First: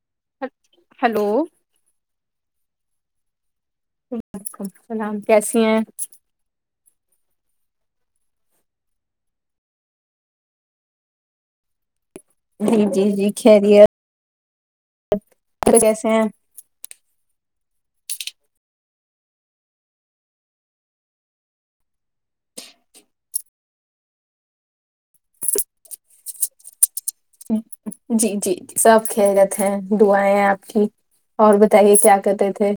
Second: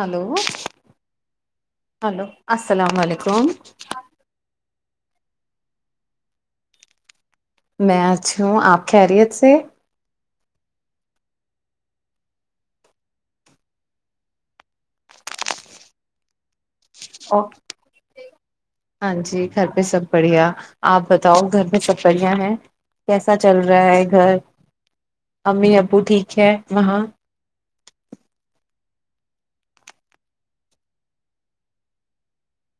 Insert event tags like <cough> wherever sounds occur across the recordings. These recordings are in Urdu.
ہلو ہلو ہلو السلام علیکم وعلیکم اللام کیسی ہیں میں اچھی ہوں آپ خیریت سے ج جی جی کہہریے کیسے ہیں ہاں جی گھر پہ سب بڑھیا آپ بتاؤ گھر پہ سب بڑھیا ہے کیسا چل رہا ہے گھر امی ابو ٹھیک ہے وہاں جی جی سب ک گتے ہیں دعیں آپ کی اور بتائیے کیا کہتے تھے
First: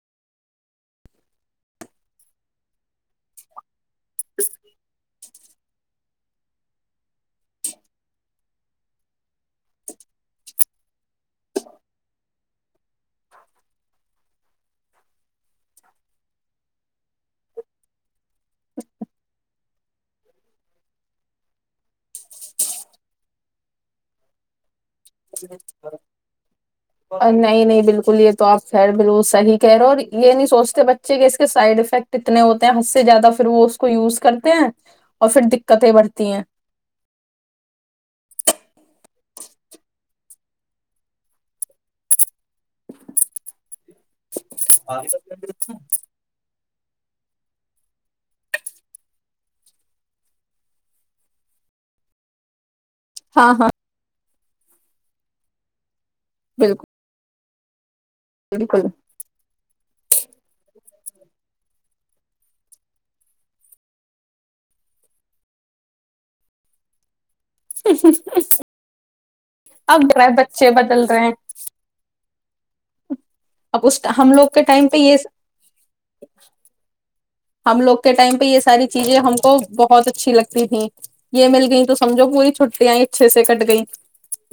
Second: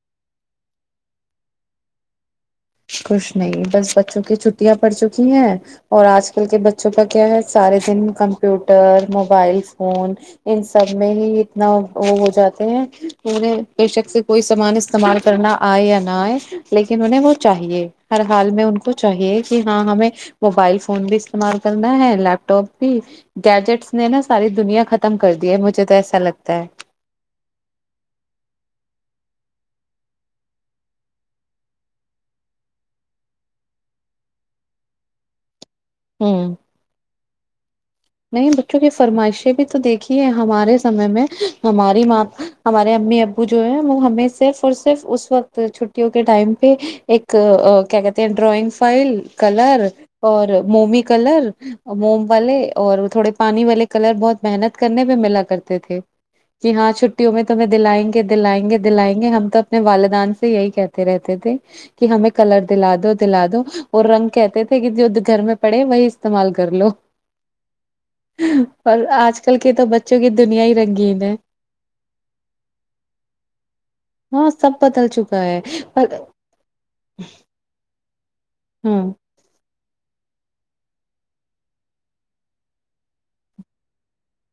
کچھ نہیں بس بچوں کی چھٹیاں پڑ چکی ہیں اور آج کل کے بچوں کا کیا ہے سارے دن کمپیوٹر موبائل فون ان سب میں ہی اتنا وہ ہو جاتے ہیں انہیں بے شک سے کوئی سامان استعمال کرنا آئے یا نہ آئے لیکن انہیں وہ چاہیے ہر حال میں ان کو چاہیے کہ ہاں ہمیں موبائل فون بھی استعمال کرنا ہے لیپ ٹاپ بھی گیجٹس نے نا ساری دنیا خ ختم کر دیاجے تو ایسا لتا ہے ت نہیں نہیں بالکل یہ تو آپ خیر بال صحیح کہہ رہے ہو اور یہ نہیں سوچتے بچے کہ اس کے سائڈ افیکٹ اتنے ہوتے ہیں حد سے زیادہ پھر وہ اس کو یوز کرتے ہیں اور پھر قتیں بڑھتی ہیں ہ نہیں بچوں کی فرمائشیں بھی تو دیکھی ہے ہمارے سمے میں ہماری ماں ہمارے امی ابو جو ہے وہ ہمیں صرف اور صرف اس وقت چھٹیوں کے ٹائم پہ ایک کیا کہتے ہیں ڈرائنگ فائل کلر اور ممی کلر موم والے اور تھوڑے ہاں پانی ہاں والے کلر بہت محنت کرنے پہ ملا کرتے تھے کہ ہاں بالکل چھٹیوں میں تو میں دلائ گے دلائیں گے بالکل دلائیں گے ہم تو اپنے والدان سے یہی کہتے رہتے تھے کہ ہمیں کلر دلا دو دلا دو اور رنگ کہتے تھے کہ جو گھر میں پڑے وہی استعمال کر لو اور آج کل کے تو اب بچوں کی دنیا بچے ہی بدل رنگین رہے ہیں ہے اب اس ہم لوگ ہاں کے سب ٹائم پہ بدل یہ چکا ہے پر ہم لوگ کے ٹائم یہ ساری ہاں چیزیں ہم کو بہت اچھی لگتی تھیں یہ مل گئییں تو سمجھو پوری چھٹیاں اچھے سے کٹ گئیں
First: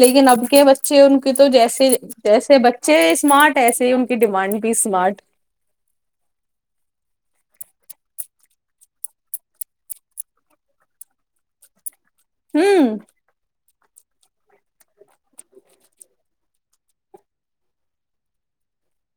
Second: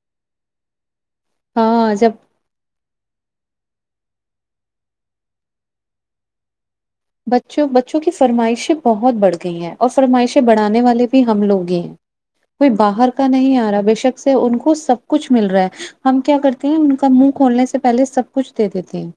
لیکن اب کے بچے ان تو جیسے ہاں جب جیسے بچے چ اسمارٹ ایسے ہی ان کی ڈیمانڈ بھی اسمارٹ بچوں بچوں کی فرمائشیں بہت بڑھ گئی ہیں اور فرمائشیں بڑھانے والے بھی ہم لوگ ہی ہیں کوئی ہوں باہر کا نہیں آ رہا شک سے ان کو سب کچھ مل رہا ہے ہم کیا کرتے ہیں ان کا منہ کھولنے سے پہلے سب کچھ دے دیتے ہیں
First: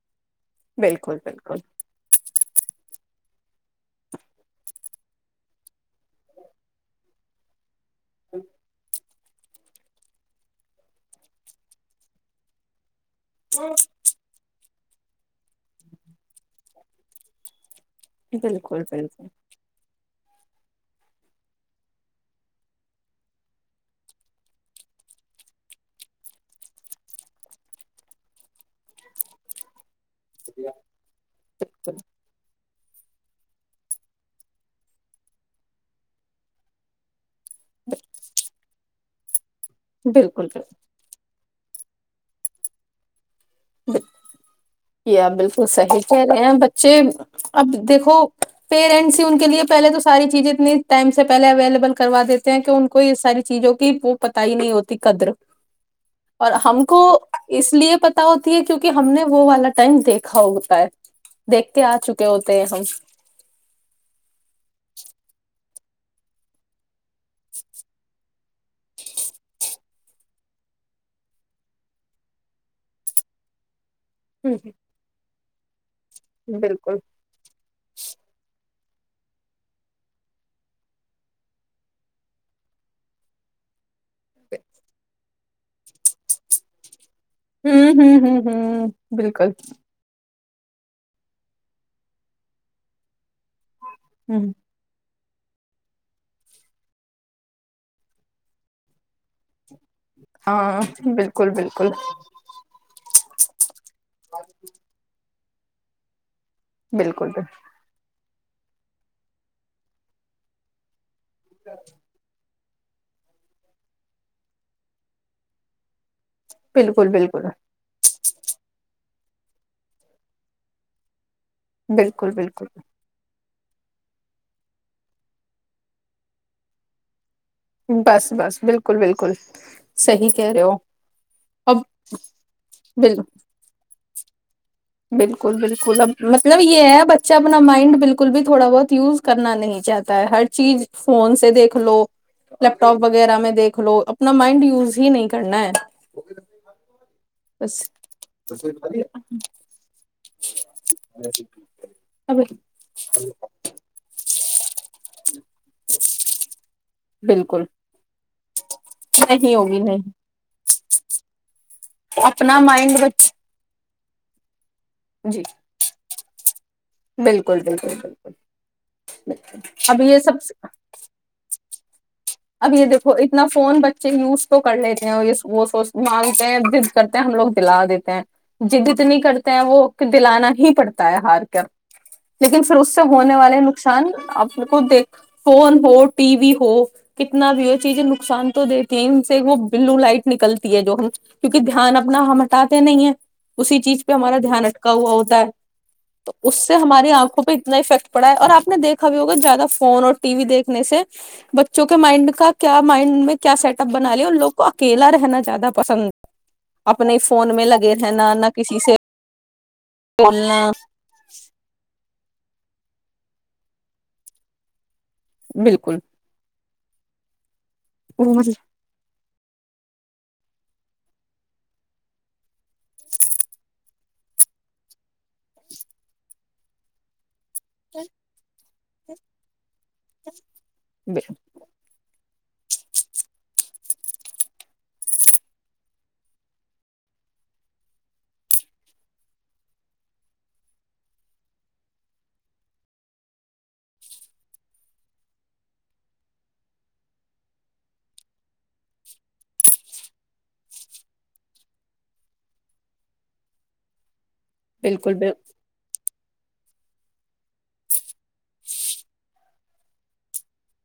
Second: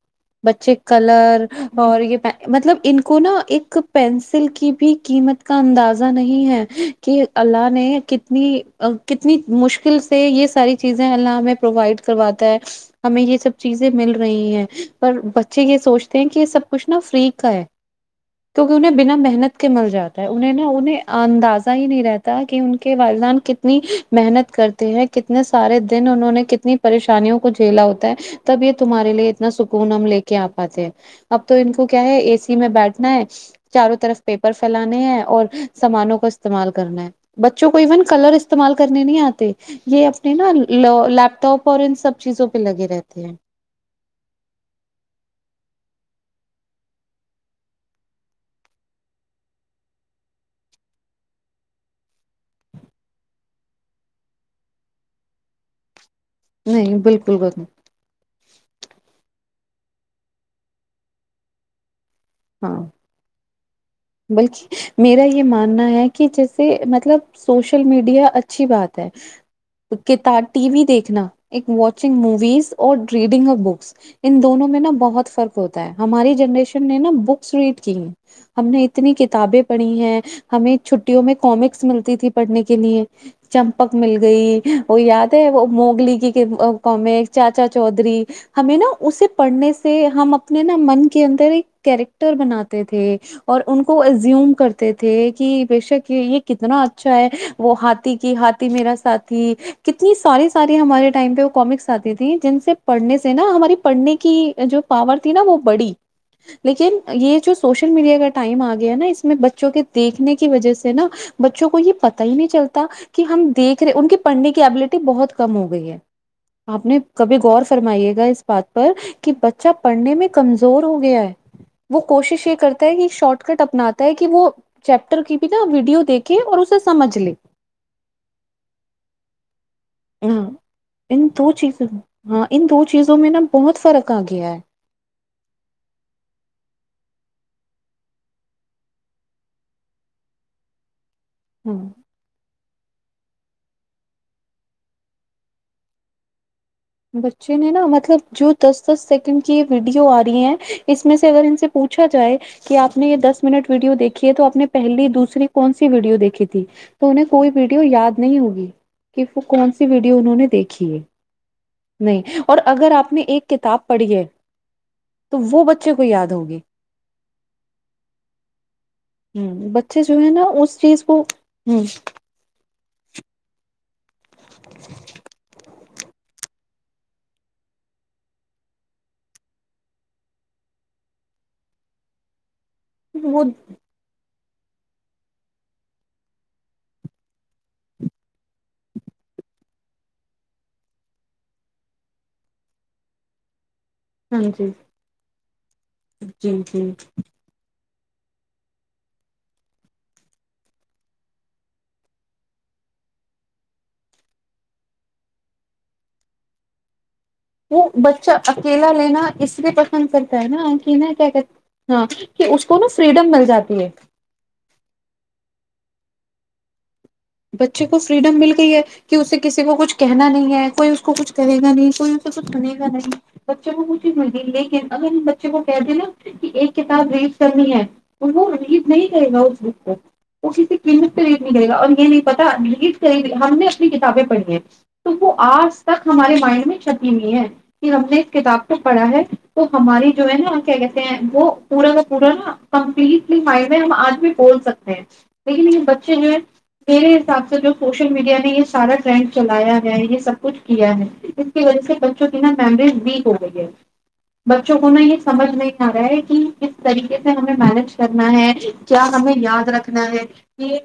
بچے بالکل کلر بالکل اور یہ پ مطلب ان کو نا ایک پینسل کی بھی قیمت کا اندازہ نہیں ہے کہ اللہ نے کتنی ا کتنی مشکل سے یہ ساری چیزیں اللہ میں پرووائڈ کرواتا ہے ہمیں یہ سب چیزیں مل رہی ہیں پر بچے یہ سوچتے ہیں کہ یہ سب کچھ نا فری کا <unintelligible> کیکہ بالکل انہیں بالکل بنا محنت کے مل جاتے انہیں نا انہیں اندازہ ہی نہیں رہتا کہ ان کے والدان کتنی محنت کرتے ہیں کتنے سارے دن انہوں نے کتنی پریشانیوں کو جھیلا ہوتا ہے تب یہ تمہارے لیے اتنا سکون ہم لے کیا آ پاتے ہیں اب تو ان کو بالکل ا سی میں بیٹھنا ہے چاروں طرف پیپر پھیلانے ہے اور سامانوں کو استعمال کرنا ہے بچوں کو ایون کلر استعمال کر کرنے نہیں آتے یہ بالکل اپنے نا بالکل ل لیپ ٹاپ اور سب چیزوں پہ لگے رہتے ہیں ہ <unintelligible> پ بالکل صحیح کہہ رہے ہیں بچے اب دیکھو پیرنٹس ہی ان کے لیے پہلے تو ساری چیزیں اتنی ٹائم سے پہلے اویلیبل کروا دیتے ہیں کہ ان کو یہ ساری چیزوں کی وہ پت ہی نہیں ہوتی قدر اور ہم نہیں کو بالکل گو، اس لیے پتا ہوتی ہے کیونکہ ہم نے وہ والا دیکھا ہوتا ہے دیکھتے آ چکے ہوتے ہیں ہاں ہم بلکہ میرا یہ ماننا ہے کہ جیسے مطلب سوشل میڈیا اچھا اچھی بات ہے کتا ٹی وی دیکھنا ایک واچنگ موویز اور ریڈنگ آف بکس ان ہ دونوں میں نا بہت فرق ہوتا ہے ہماری جنریشن بالکل نے نا بکس ریڈ کی ہے ہم نے اتنی کتابیں پڑھی ہیں ہمیں چھٹیوں میں کامکس ملتی تھی پڑھنے کے لیے چمپک مل گئی وہ یاد ہے وہ موگلی کی کامکس چاچا ہوں ہوں چودھری ہوں ہمیں ہوں نا اسے بالکل پڑھنے سے ہم اپنے نا من کے اندر ایک کیریکٹر بناتے تھے اور ان کو ہ ازوم کرتے تھے کہ کہ بے شک یہ یہ کتنا اچھا ہے وہ ہاتھی کی ہاتھی میرا ساتھی کتنی ساری ساری ہاں ہمارے ٹائم پہ وہ بالکل کامکس بالکل آتی تھیں جن سے پڑھنے سے نا ہماری پڑھنے کی جو پاور تھی نا وہ بڑی لیکن بالکل یہ جو سوشل میڈیا کا ٹائم آ گیا نا اس میں بچوں کے دیکھنے کی وجہ سے نا بچوں کو یہ پتا ہی نہیں چلتا کہ ہم دیکھ رہے ان کے پڑھنے کی ابلٹی بہت کم ہو گئی ہے آپ بالکل نے کبھی بالکل غور فرمائیے گا اس بات پر کہ بچہ پڑھنے میں کمزور ہو گیا ہے وہ بالکل کوشش یہ بالکل کرتا ہے کہ شارٹ کٹ اپنااتا ہے کہ وہ چیپٹر کی بھی نا ویڈیو دیکھے اور اسے سمجھ لے بس بس بالکل بالکل صی ہاں کہہ رہے ہو ان دو اب چیزوں بالک کہ گیا ہے بالکل بالکل اب مطلب یہ ہے بچہ اپنا مائنڈ بالکل بھی تھوڑا بہت یوز کرنا نہیں چاہتا ہے ہر چیز فون سے دیکھ ہ لو لیپ ٹاپ وغیرہ میں دیکھ لو اپنا مائنڈ یوز ہی نہیں کرنا ہے بچے نے بس نا مطلب جو دس دس سیکنڈ کی یہ ویڈیو آ رہی ہے اس میں سے اگر ان سے پوچھا جائے اب کہ آپ نے یہ دس منٹ ویڈیو دیکھی ہے تو آپ نے پہلی دوسری کون سی ویڈیو دیکھی تھی تو انہیں کوئی بالکل ویڈیو یاد نہیں ہوگی کہ وہ نہیں کون ہوگی سی ویڈیو نہیں انہوں نے دیکھی ہے نہیں اپنا اور اگر مائنڈ آپ نے بچ ایک کتاب پڑ گے تو جی وہ بچے کو یاد دو گے بالکل بالکل بالکل ہ اب بچے جو یہ ہے نا سب اس چیز کو ہ اب یہ دیکو اتنا فون بچ اچ یوز تو کر لیتے ہیں وہ سو مانگتے ہیں جد کرتے ہیں ہم لوگ دلا دیتے ہیں جد اتنی کرتے ہیں وہ دلانا ہی پڑتا ہے ہار کر لیکن پھر اس سے ہونے وہ والے نقصان اب بالکل دیکھ فون ہو ٹی وی ہو کتنا بھی وہ چیزیں نقصان تو دیتی ہیں ان سے وہ بلو لائٹ نکلتی ہے جو ہم کیونکہ دھیان اپنا ہم ہٹاتے نہیں ہیں اسی چیز پہ ہمارا ہاں دھیان جی اٹکا ہوا ہوتا ہے تو جی اس سے جی ہماری آنکھوں پہ اتنا افیکٹ پڑھا اور آپ نے دیکھا بھی ہوگا زیادہ فون اور ٹی وی دیکھنے سے بچ چونکہ مائنڈ کا کیا مائنڈ میں کیا سیٹ اپ بنا لے ان لوگ کو اکیلا رہنا زیادہ پسند ہے وہ بچہ اکیلا لینا اس لیے پسند کرتا ہے بولنا نا کہ نا کیا کہتے ہاں کہ اس کو نا فریڈم مل جاتی ہے بالکل بچے کو فریڈم مل بالکل گئی ہے کہ اس کسی کو کچھ کہنا نہیں ہے کوئی اس کو کچھ کرے گا نہیں کوئی اس کو کچھ سنے گا نہیں بچے کو کو چیز مل لیکن اگر بچے کو کہ د نا کہ ایک کتاب ری کرنی ہے وہ ریڈ نہیں کرے گا اس وقت پ وہ کسی قیمت پ ریڈ نہیں کرے گا اور یہ لییڈ ر کر ہم نے اپنی کتابیں پڑھی ہے تو وہ آج تک ہمارے مائنڈ میں چپ ہوئی ہے کہ ہم نے اس کتاب کو پڑھا ہے تو ہماری جو ہے نا کیا کہتے ہیں وہ پورا کا پورا نا کمپلیٹلی مائنڈ میں ہم آج بھی بول سکتے ہیں لیکن یہ بچے جو ہے میرے حساب سے جو سوشل میڈیا نے یہ سارا ٹرینڈ چلایا ہے یہ سب کچھ کیا ہے اس کی وجہ سے بچوں کی نا ممریز ویک ہو گئی ہے بچوں کو نا بالکل یہ سمجھ نہیں آ رہا ہے کہ کس طریقے سے ہمیں مینج کرنا ہے کیا ہمیں یاد رکھنا ہے یہ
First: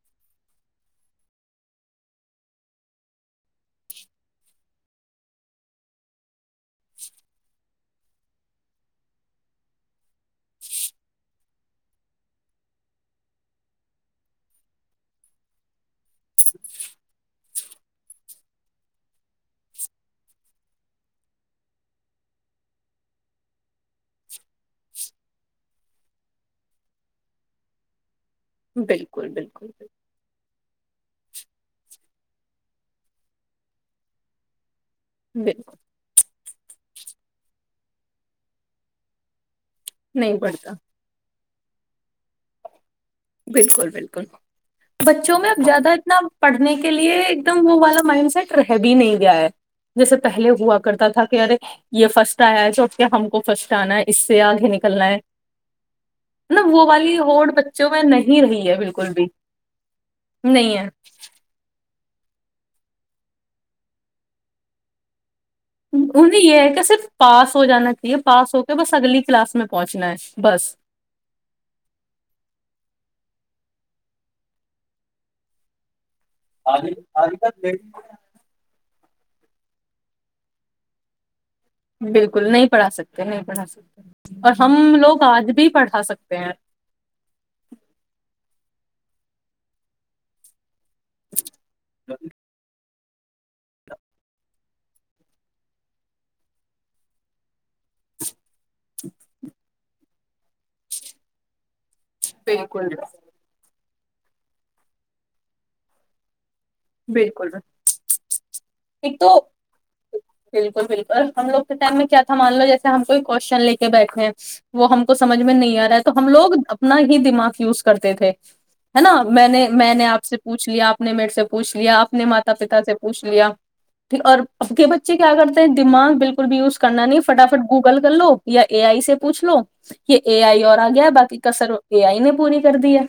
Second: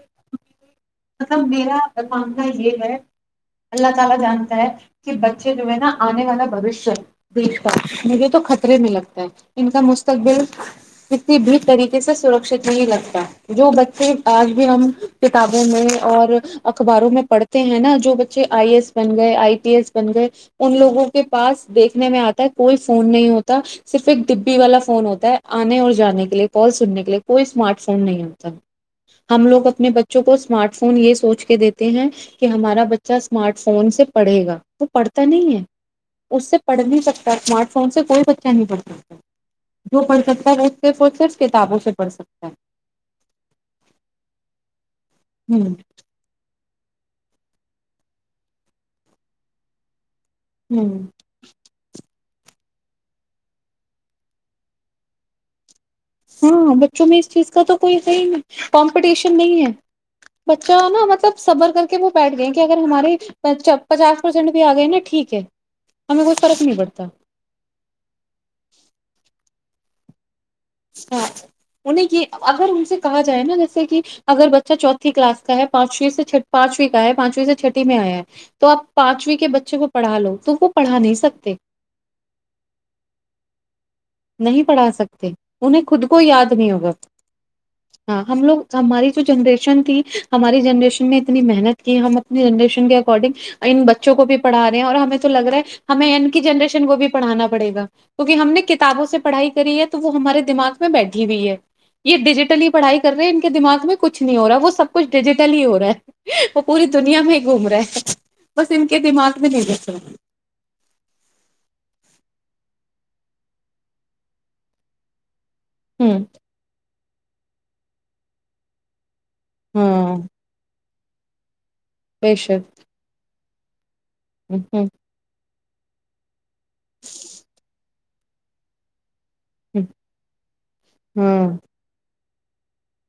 <inaudible> میں اور اخباروں میں پڑھتے ہیں نا جو بچے آئی ای ایس بن گئے آئی ٹی ایس بن گئے ان لوگوں کے پاس دیکھنے میں آتا ہے کوئی فون نہیں ہوتا صرف ایک ڈبی والا فون ہوتا ہے آنے اور جانے کے لیے کال سننے کے لیے کوئی اسمارٹ فون نہیں ہوتا بالکل ہم لوگ اپنے بچ کو اسمارٹ فون یہ سوچ کے دیتے ہیں کہ ہمارا بچہ اسمارٹ فون سے پڑھے گا وہ پڑھتا نہیں ہے بالکل اس سے پڑھ نہیں سکتا اسمارٹ فون سے کوئی بچہ نہیں پڑھ سکتا جو پڑ نہیں سکتا ہے پڑھتا وہ سے کتابوں سے پڑھ سکتا ہے بالکل بالکل بچوں میں اب زیادہ اتنا پڑھ کے لیے ایک دم وہ والا مائنڈ سیٹ رہ بھی نہیں گیا ہے جیسے پہلے ہوا ہ کرتا تھا کہ یارے یہ فرسٹ چ کے ہم کو فرسٹ آنا ہے اس سے آگے نکلنا ہے مطلب ہاں وہ بچوں والی میں اس ہوڑ چیز کا تو بچوں کوئیی میں نہیں رہی ہے بالکل بھی کمپٹیشن نہیں ہے نہیں بچہ ہے نا مطلب صبر کا کے وہ بیٹھ گئے کہ اگر ہمارے پچاس پرسینٹ بھی آ گئے نا ٹھیک ہے ہمیں کوئی انہیں یہ فرق ہے نہیں کہ پڑتا صرف پاس ہو جانا چاہیے پاس ہو کے بس اگلی کلاس میں پہنچنا ہے بس ہاں انہیں یہ اگر ان سے کہا جائے نا جیسے کہ اگر بچہ چوتھی کلاس کا ہے پانچویں سے پانچویں کا ہے پانچویں سے چھٹٹی میں آیا ہے تو آپ پانچویں کے بچے کو پڑھا لو تو وہ پڑا نہیں سکتے بالکل نہیں پڑھا سکتے نہیں پڑھا سکتے اور نہیں پڑھا ہم لوگ سکتے آج بھی انہیں پڑھا خود کو سکتے یاد ہیں نہیں ہوگا ہاں ہم لوگ ہماری جو جنریشن تھی ہماری جنریشن میں اتنی محنت کی ہم اپنی جنریشن کے اگر اارڈنگ ان بچوں کو بھی پڑھا رہے ہیں اور ہمیں تو لگ رہا ہے ہمیں انڈ کی جنریشن کو بھی پڑھانا پڑے گا کیہ ہم نے کت کتابوں سے پڑھائی کری ہے تو وہ ہمارے دماغ میں بیٹھی ہوئی ہے یہ ڈیجیٹلی بالکل پڑھائی کرے ان کے دماغ میں کچھ نہیں ہو رہا ہے وہ سب کچھ ڈیجیٹل ہی ہو رہا ہے وہ پوری دنیا میں ہی بالکل بکل گھوم رہا ہے بس ان کے ایک تو دماغ میں نہیں گھس رہا بالکل بالکل ہم لوگ کے ٹائم میں کیا تھا مان لو جیسے ہم کوئی کوشنے کے بیٹھے ہیں وہ ہم کو سمجھ میں نہیں آ رہا ہے تو ہوں ہم لوگب اپنا ہی دماغ یوز کرتے تھے نا میں نے میں نے ہاں آپ سے پوچھ لیا آپ نہیں مٹ سے پوچھ لیا اپنے بے ماتا شک پتا سے پوچھ لیا اور ہ ا ہ کے بچے کیا کرتے دماغ بالکل بھی یوز کرنا نہیں فٹافٹ گوگل کر لو یا اے آئی سے پوھ لو یہ اے آئی اور آ گیا باقی ہاں کسر اے آئی نے پوری کر دی ہے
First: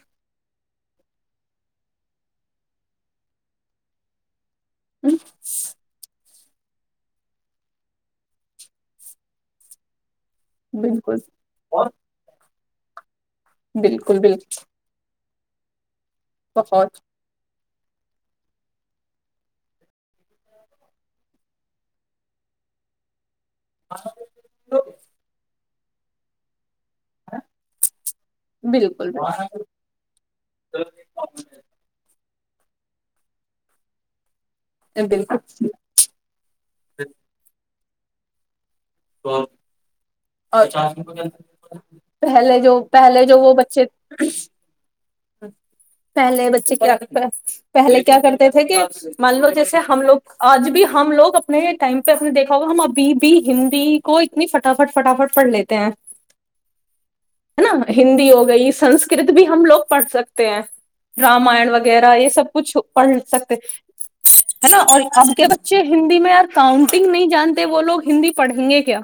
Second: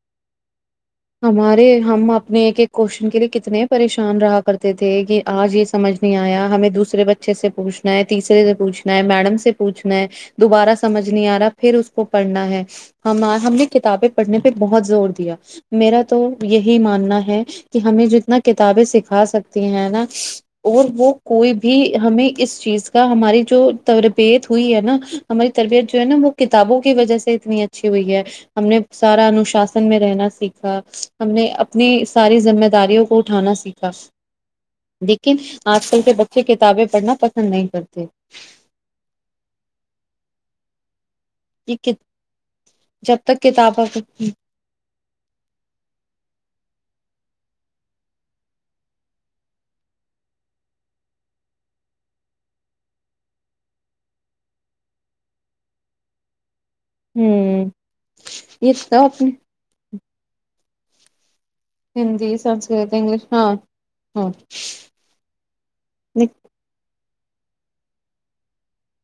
ہمارے ہم اپنے ایک ایک کوشچن کے لیے کتنے پریشان رہا کرتے تھے کہ آج یہ سمجھ نہیں آیا ہمیں دوسرے بچے سے پوچھنا ہے تیسرے سے پوچھنا ہے میڈم سے پوچنا ہے دوبارہ سمجھ بالکل نہیں آ رہا پھر اس کو پڑھنا ہے جچ ہم ہم نے کتابیں بالکل پڑھنے بالکل پہ بہت زور دیا میرا تو یہی بہت ماننا ہے کہ ہمیں جتنا کتابیں سکھا سکتی ہیں نا اور وہ کوئی بھی ہمیں اس چیز کا ہماری جو ت ربیت ہوئی ہے نا ہماریے تریت جو ہے نا وہ کتابوں کی وجہ سے اتنی اچھی ہوئی ہے ہم نے بالکل سارا انوشاسن میں رہنا سیکھا ہم نے اپنی ساری ذمہ داریوں کو اٹھانا سیکھا لیکن بالکل آج کل کے بچے کتابیں پڑھنا پسند نہیں کرتے ٹھ <inaudible> اور چ یہ پہلے جو جب پہلے جو تک وہ کتابیں بچے پہلے بچے پہلے کیا کرتے تھے کہ مان لو جیسے ہم لوگ آج بھی ہم لوگ اپنے ٹائم پہ نے دیکھا ہوگا ہم ابھی بھی ہندی کو اتنی فٹافٹ فٹافٹ پڑھ لیتے ہیں ہے ہوں نا ہندی ہو گئی یہ تو سنسکرت اپنی بھی ہم لوگ پڑھ سکتے ہیں رامان وغیرہ یہ ہندی سب کچھ سنسکرت پڑھ انگلش ہاں سکتے ہاں ہے نا اور اب کے بچے ہندی میں یار کاؤنٹر نہیں جانتے وہ لوگ ہندی پڑھیں گے کیا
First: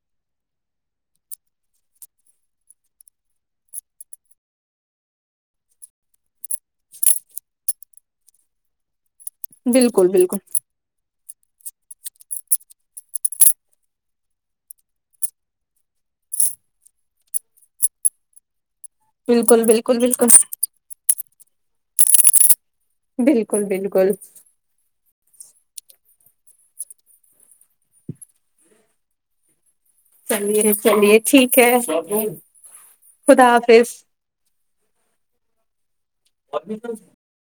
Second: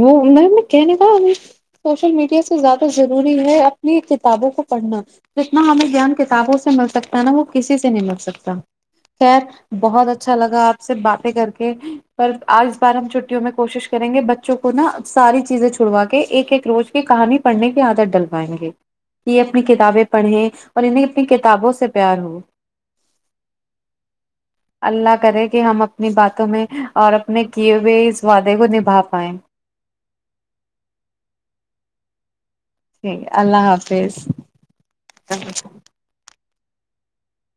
وہ میم کہنے تھا ابھی سوشل میڈیا سے زیادہ ضروری ہے اپنی کتابوں کو پڑھنا جتنا ہمیں گان کتابوں سے مل سکتا ہے نا وہ کسی سے نہیں مل سکتا خیر بہت بالکل اچھا بالکل لگا آپ سے بات کر کے پر آج بار ہم چھٹیوں میں کوشش کریں گے بچے بچوں کو نہا ساری چیزیں چھڑوا کے ایک ایک روز کی کہانی پڑھنے کی عادت ڈلوائیںے یہ اپنی بالکل بالکل کتابیں بالکل پڑھیں اور انہیں اپنی کتابوں سے پیار ہو بالکل بالکل اللہ کرے کہ ہم اپنی باتوں میں اور اپنے کیے ہوئے اس وعدے کو نبا فائم چلیے چلیے ٹھیک ہے ٹھیک ہے اللہ حافظ <inaudible>